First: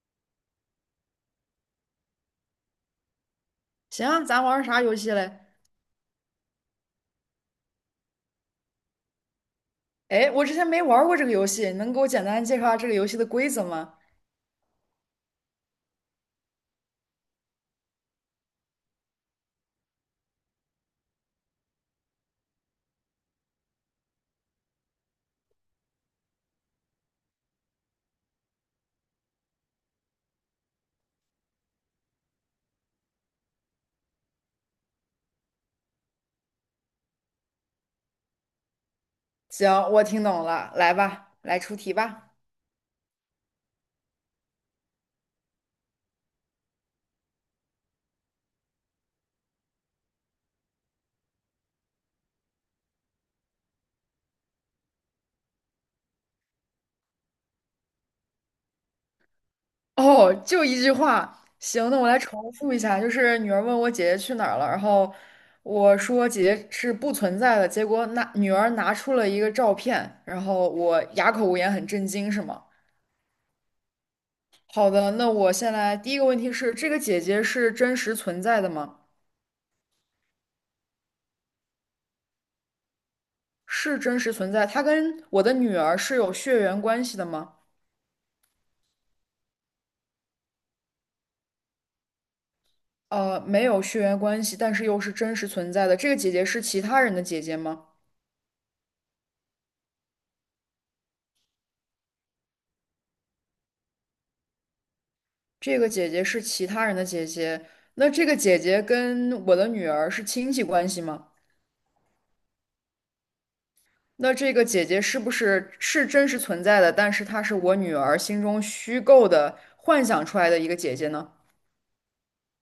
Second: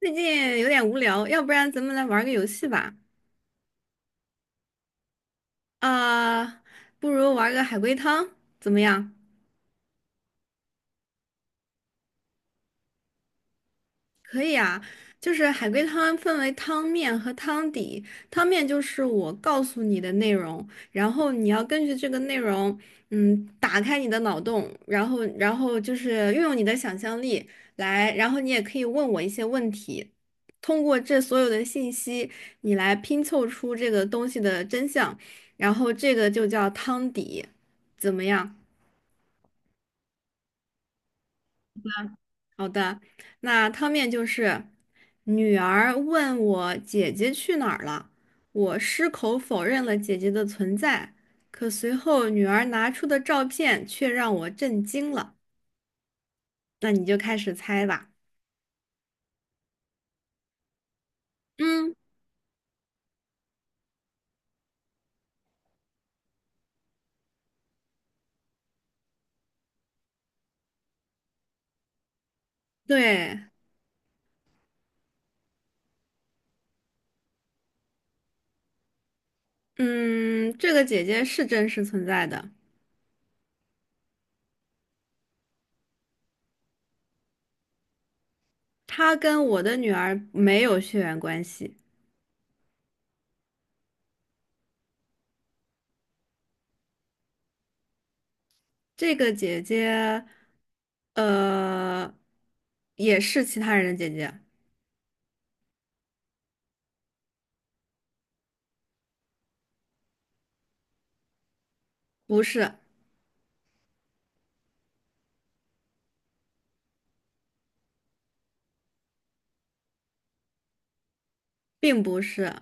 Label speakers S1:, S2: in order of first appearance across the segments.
S1: 最近有点无聊，要不然咱们来玩个游戏吧？
S2: 行啊咱玩儿啥游戏嘞？
S1: 啊、不如玩个海龟汤，怎么样？
S2: 哎，我之前没玩儿过这个游戏，你能给我简单介绍下这个游戏的规则吗？
S1: 可以啊，就是海龟汤分为汤面和汤底。汤面就是我告诉你的内容，然后你要根据这个内容，打开你的脑洞，然后就是运用你的想象力来，然后你也可以问我一些问题，通过这所有的信息，你来拼凑出这个东西的真相，然后这个就叫汤底，怎么样？
S2: 行，我听懂了，来吧，来出题吧。
S1: 好的，那汤面就是女儿问我姐姐去哪儿了，我矢口否认了姐姐的存在，可随后女儿拿出的照片却让我震惊了。那你就开始猜吧。
S2: 哦，就一句话。行，
S1: 嗯。
S2: 那我来重复一下，就是女儿问我姐姐去哪儿了，然后我说姐姐是不存在的，结果那女儿拿出了一个照片，然后我哑口无言，很震惊，是吗？
S1: 对。
S2: 好的，那我先来，第一个问题是，这个姐姐是真实存在的吗？
S1: 嗯，这个姐姐是真实存在的，
S2: 是真实存在。她跟我的女儿是有血缘关系的吗？
S1: 她跟我的女儿没有血缘关系。
S2: 没有血缘关系，但是又是真实存在的。这个姐姐是其他人的姐姐吗？
S1: 这个姐姐，呃，也是其他人的姐姐，
S2: 这个姐姐是其他人的姐姐。那这个姐姐跟我的女儿是亲戚关系吗？
S1: 不是，
S2: 那这个姐姐是不是是真实存在的？但是她是我女儿心中虚构的幻想出来的一个姐姐呢？
S1: 并不是。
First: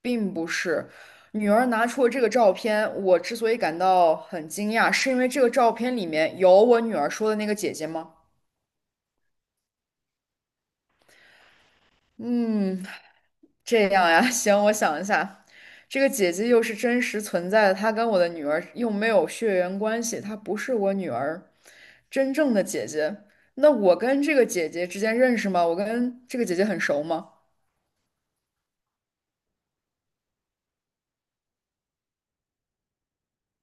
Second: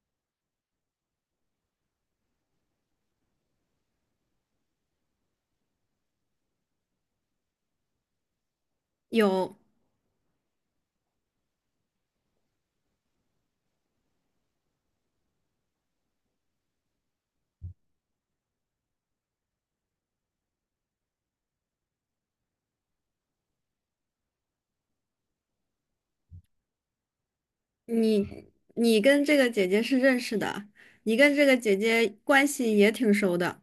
S2: 并不是，女儿拿出了这个照片，我之所以感到很惊讶，是因为这个照片里面有我女儿说的那个姐姐吗？
S1: 有。
S2: 嗯，这样呀，行，我想一下，这个姐姐又是真实存在的，她跟我的女儿又没有血缘关系，她不是我女儿真正的姐姐。那我跟这个姐姐之间认识吗？我跟这个姐姐很熟吗？
S1: 你，你跟这个姐姐是认识的，你跟这个姐姐关系也挺熟的。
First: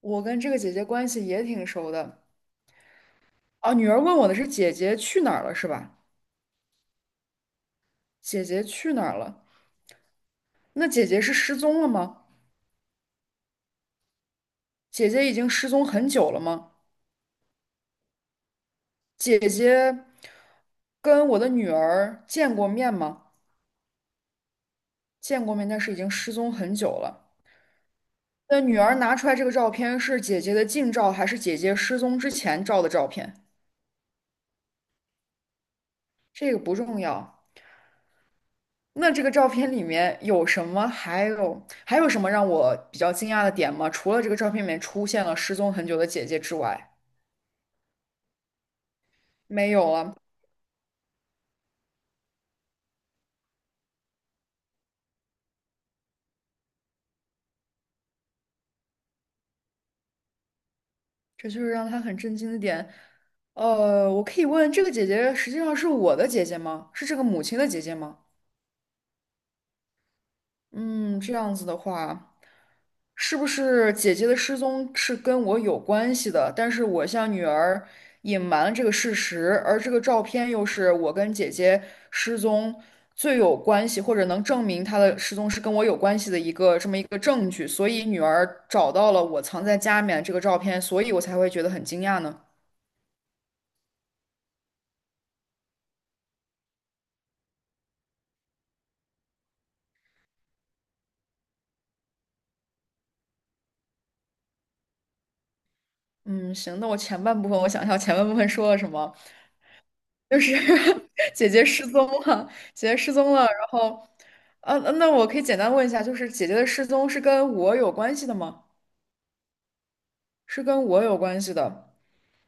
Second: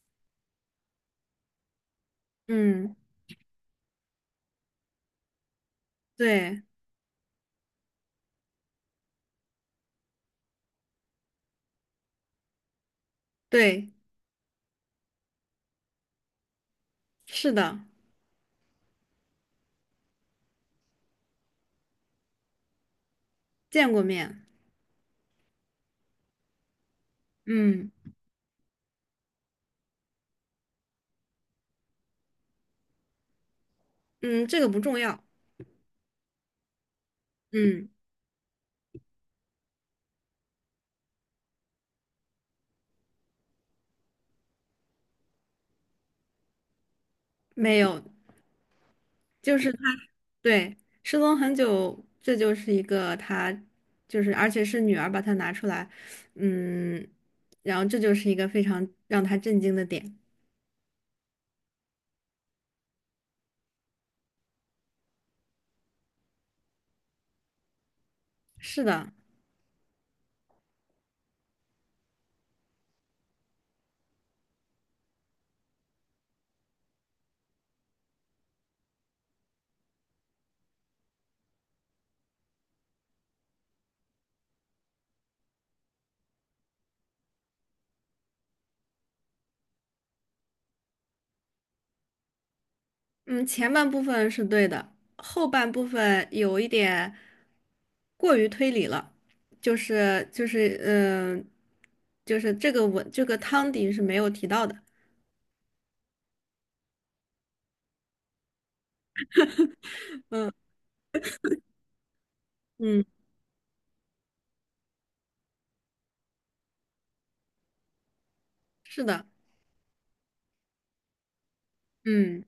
S2: 我跟这个姐姐关系也挺熟的。
S1: 嗯。
S2: 啊，女儿问我的是姐姐去哪儿了，是吧？
S1: 对
S2: 姐姐去哪儿了？那姐姐是失踪了吗？
S1: 对。
S2: 姐姐已经失踪很久了吗？
S1: 是的。
S2: 姐姐跟我的女儿见过面吗？
S1: 见过面。
S2: 见过面，但是已经失踪很久了。
S1: 嗯
S2: 那女儿拿出来这个照片是姐姐的近照，还是姐姐失踪之前照的照片？
S1: 嗯。这个不重要。
S2: 这个不重要。
S1: 嗯。
S2: 那这个照片里面有什么？还有什么让我比较惊讶的点吗？除了这个照片里面出现了失踪很久的姐姐之外，
S1: 没有，就
S2: 没
S1: 是她，
S2: 有了。
S1: 对，失踪很久，这就是一个她，就是而且是女儿把她拿出来，嗯，然后这就是一个非常让她震惊的点。
S2: 这就是让他很震惊的点。我可以问这个姐姐实际上是我的姐姐吗？是这个母亲的姐姐吗？
S1: 是的。
S2: 嗯，这样子的话，是不是姐姐的失踪是跟我有关系的？但是我向女儿隐瞒了这个事实，而这个照片又是我跟姐姐失踪最有关系，或者能证明她的失踪是跟我有关系的一个这么一个证据，所以女儿找到了我藏在家里面这个照片，所以我才会觉得很惊讶呢。
S1: 嗯，前半部分是对的，后半部分有一点过于推理了，就是就是嗯、呃就是这个文这个汤底是没有提到的。
S2: 嗯，行，那我前半部分我想一下，我前半部分说了什么？就
S1: 嗯
S2: 是 姐姐失踪了，姐姐
S1: 嗯。
S2: 失踪了，然后，那我可以简单问一下，就是姐姐的失踪是跟我有关系的吗？
S1: 是的。
S2: 是跟我有关系的。
S1: 嗯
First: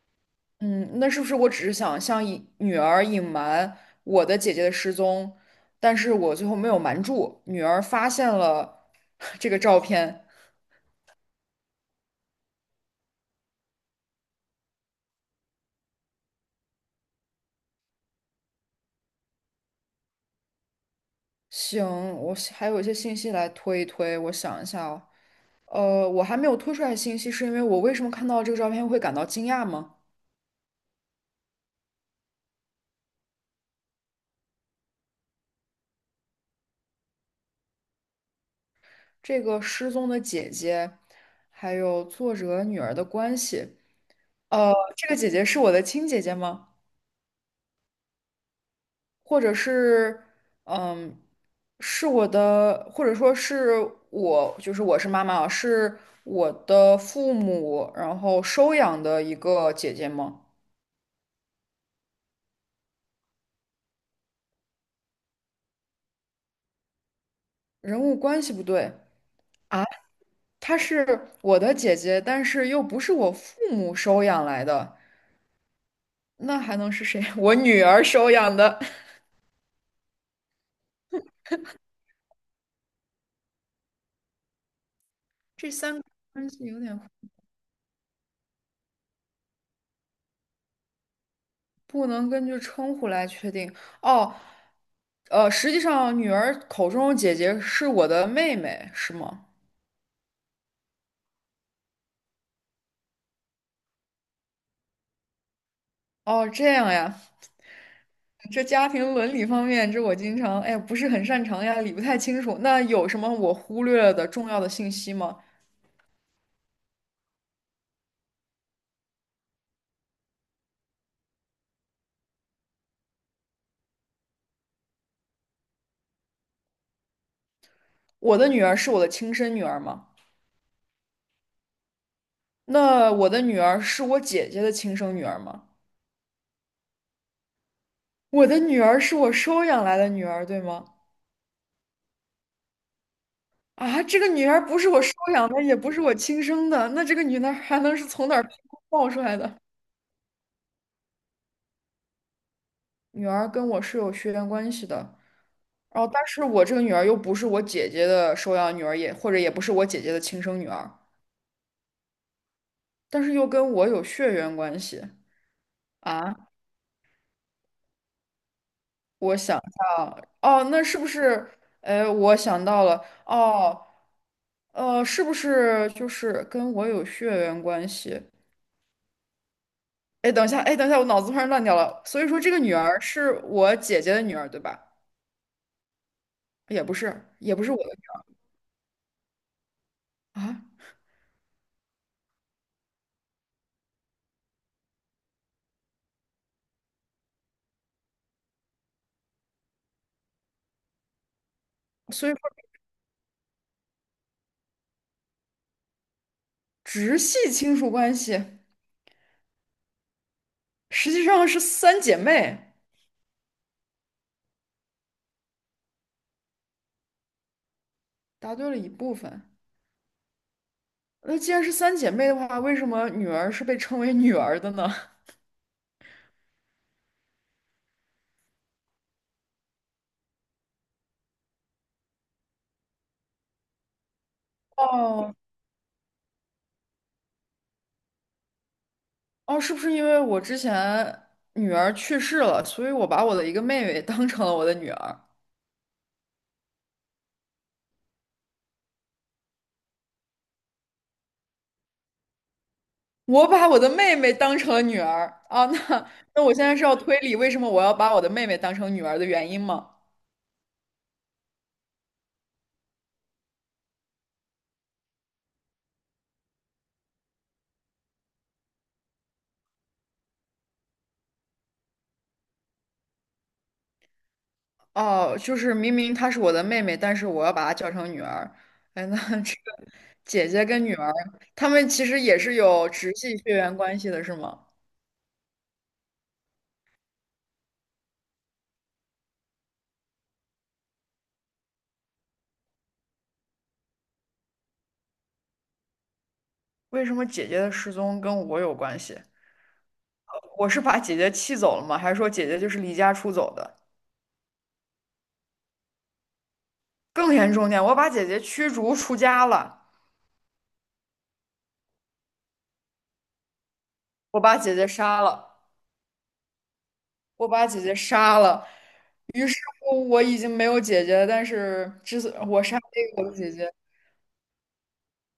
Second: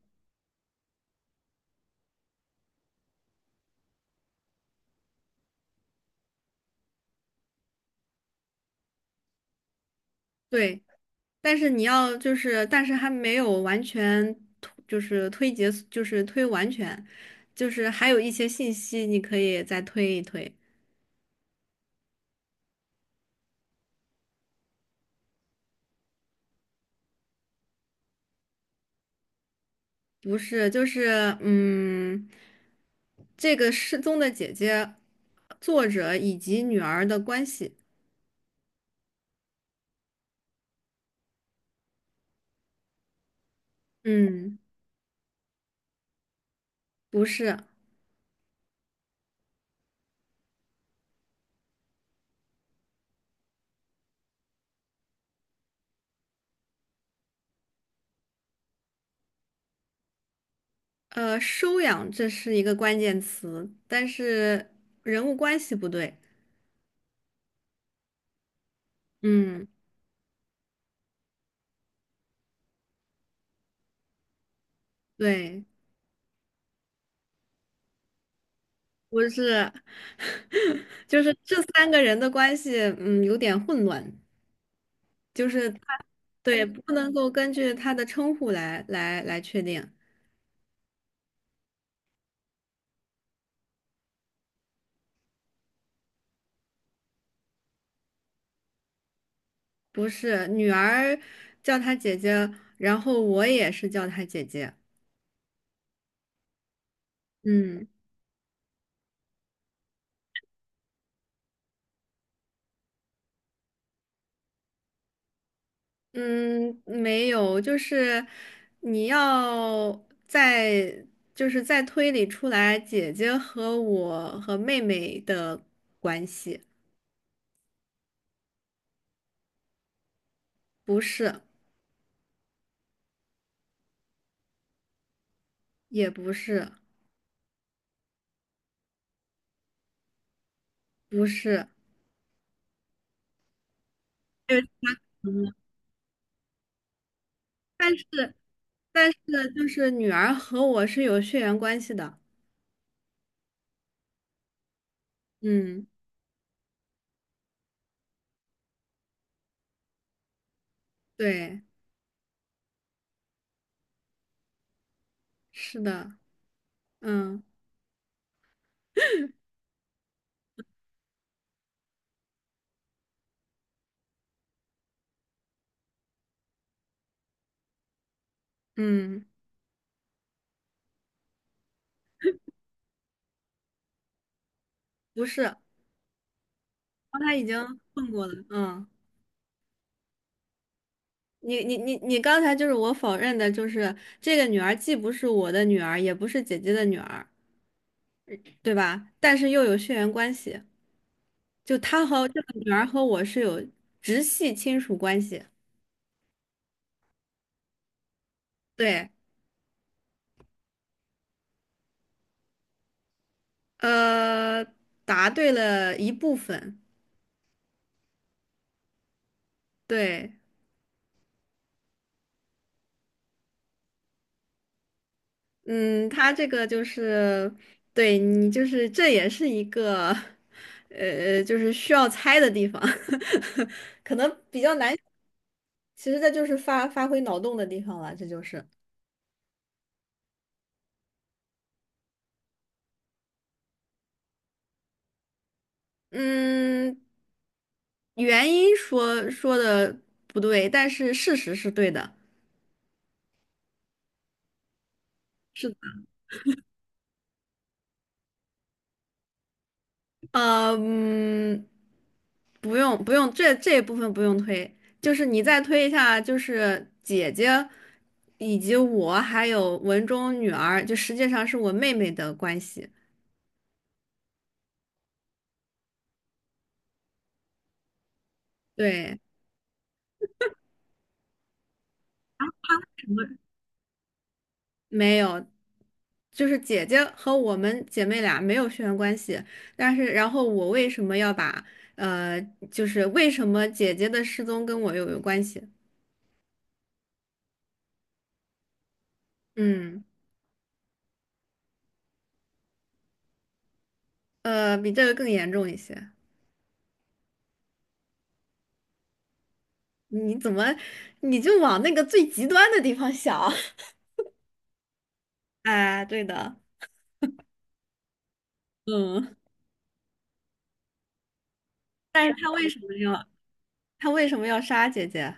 S2: 嗯，那是不是我只是想向隐女儿隐瞒我的姐姐的失踪，但是我最后没有瞒住，女儿发现了 这个照片。
S1: 对。但是你要就是，但是还没有完全推就是推结，就是推完全，就是还有一些信息你可以再推一推。
S2: 行，我还有一些信息来推一推，我想一下哦。我还没有推出来信息，是因为我为什么看到这个照片会感到惊讶吗？
S1: 不是，这个失踪的姐姐，作者以及女儿的关系，
S2: 这个失踪的姐姐，还有作者女儿的关系，
S1: 嗯。
S2: 这个姐姐是我的亲姐姐吗？
S1: 不是，
S2: 或者是，嗯，是我的，或者说是我，就是我是妈妈啊，是我的父母，然后收养的一个姐姐吗？
S1: 收养这是一个关键词，但是人物关系不对，
S2: 人物关系不对
S1: 嗯。
S2: 啊，她是我的姐姐，但是又不是我父母收养来的。
S1: 对。
S2: 那还能是谁？我女儿收养的。
S1: 不是。就是这三个人的关系，有点混乱，就是
S2: 这
S1: 他，
S2: 三个关
S1: 对，
S2: 系有
S1: 不
S2: 点
S1: 能够根据他的称呼来确定，
S2: 不能根据称呼来确定。哦，实际上女儿口中的姐姐是我的妹妹，是吗？
S1: 不是，女儿叫她姐姐，然后我也是叫她姐姐。
S2: 哦，这样呀。
S1: 嗯。
S2: 这家庭伦理方面，这我经常哎不是很擅长呀，理不太清楚。那有什么我忽略了的重要的信息吗？
S1: 嗯。没有，就是你要再，就是在推理出来姐姐和我和妹妹的关系，
S2: 我的女儿是我的亲生女儿吗？
S1: 不是，
S2: 那我的女儿是我姐姐的亲生女儿吗？
S1: 也不是，
S2: 我的女儿是我收养来的女儿，对吗？
S1: 不是，
S2: 啊，这个女
S1: 对，
S2: 儿不是我收养的，也不是我亲生的，那这个女儿还能
S1: 但是
S2: 是从哪儿冒
S1: 但
S2: 出来
S1: 是
S2: 的？
S1: 就是女儿和我是有血缘关系的，
S2: 女儿跟我是有血缘关系的，
S1: 嗯
S2: 然后但是我这个女儿又不是我姐姐的收养女儿，也或者也不是我姐姐的亲生女儿，
S1: 对。
S2: 但是又跟我有血缘关系
S1: 是的。
S2: 啊！
S1: 嗯。
S2: 我想一下啊，哦，那是不是？哎，我想到了，哦，是不是就是跟我有血缘关系？
S1: 嗯。
S2: 哎，等一下，我脑子突然乱掉了。所以说，这个女儿是我姐姐的女儿，对吧？
S1: 不是。
S2: 也不
S1: 刚
S2: 是，
S1: 才已
S2: 也不是我
S1: 经
S2: 的女
S1: 问过了，
S2: 儿啊。
S1: 你刚才就是我否认的，就是这个女儿既不是我的女儿，也不是姐姐的女儿，对吧？但是又有血缘关系，就她和
S2: 所以
S1: 这
S2: 说，
S1: 个女儿和我是有直系亲属关系。
S2: 直系亲属关系
S1: 对。
S2: 实际上是三姐妹。
S1: 呃，答对了一部分。
S2: 答对了一部分。
S1: 对。
S2: 那既然是三姐妹的话，为什么女儿是被称为女儿的呢？
S1: 嗯，他这个就是，对你就是这也是一个，就是需要猜的地方，可能比较 难。
S2: 哦
S1: 其实这就是发挥脑洞的地方了，这就是。
S2: 哦，是不是因为我之前女儿去世了，所以我把我的一个妹妹当成了我的女儿？
S1: 嗯，原因说的不对，但是事实是对的。
S2: 我把我的妹妹当成了女儿啊，
S1: 是的。
S2: 那我现在是要推理为什么我要把我的妹妹当成女儿的原因吗？
S1: 呃，嗯，不用不用，这一部分不用推，就是你再推一下，就是姐姐以及我还有文中女儿，就实际上是我妹妹的关系。
S2: 哦，就是明明她是我的妹妹，但是我要把她叫成女儿。哎，那
S1: 对。
S2: 这姐姐跟女儿，她们其实也是有直系血缘关系的，是吗？
S1: 没有，就是姐姐和我们姐妹俩没有血缘关系，但是然后我为什么要把呃，就是为什么姐姐的失踪跟我又有关系？
S2: 为什么姐姐的失踪跟我有关系？
S1: 嗯，
S2: 我是把姐姐气走了吗？还是说姐姐就是离家出走的？
S1: 比这个更严重一些。
S2: 更严重点，我把姐姐驱逐出家了，
S1: 你怎么，你就往那个最极端的地方想？
S2: 我把姐姐杀了。
S1: 哎，对的。
S2: 我把姐姐杀了。
S1: 嗯，
S2: 于是乎，我已经没有姐姐，但是之
S1: 但
S2: 所
S1: 是他
S2: 我
S1: 为
S2: 杀
S1: 什
S2: 了
S1: 么
S2: 一个
S1: 要
S2: 我的姐姐，
S1: 他为什么要杀姐姐？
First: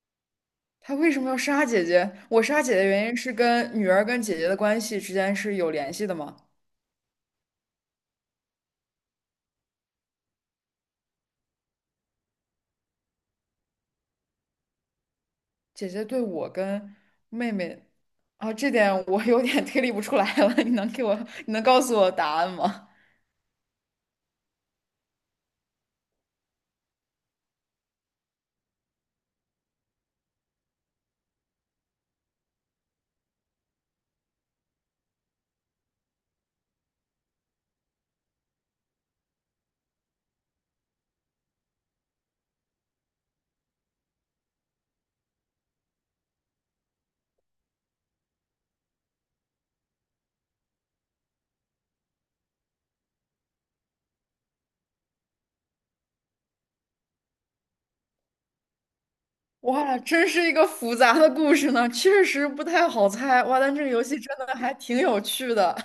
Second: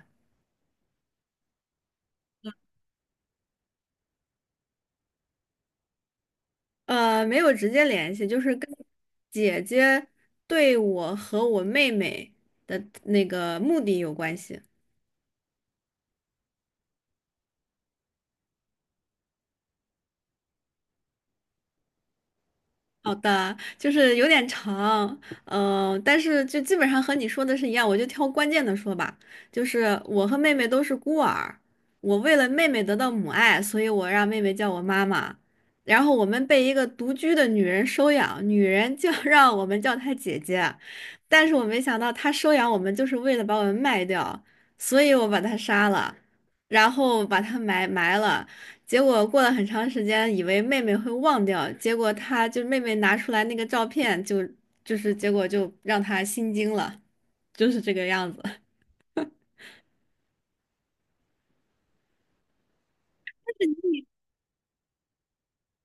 S2: 她为什么要杀姐姐？我杀姐姐的原因是跟女儿跟姐姐的关系之间是有联系的吗？
S1: 没有直接联系，就是跟姐姐对我和我妹妹的那个目的有关系。
S2: 姐姐对我跟妹妹，啊，这点我有点推理不出来了。你能告诉我答案吗？
S1: 好的，就是有点长，但是就基本上和你说的是一样，我就挑关键的说吧。就是我和妹妹都是孤儿，我为了妹妹得到母爱，所以我让妹妹叫我妈妈。然后我们被一个独居的女人收养，女人就 让我们叫她姐姐，但是我没想到她收养我们就是为了把我们卖掉，所以我把她杀了，然后把她埋了。结果过了很长时间，以为妹妹会忘掉，结果妹妹拿出来那个照片就，就是结果就让她心惊了，就是这个样子
S2: 哇，真是一个复杂的故事呢，确实不太好猜。哇，但这个游戏真的还挺有趣的。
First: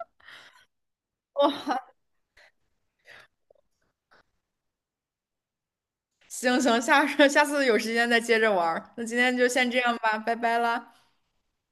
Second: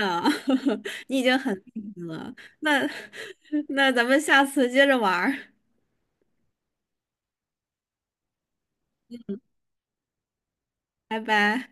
S1: 啊，你已经很厉害了，那 那咱们下次接着玩儿，
S2: 行，下 次有时间再接着玩儿。那今天就先这样吧，拜拜啦。
S1: 拜拜。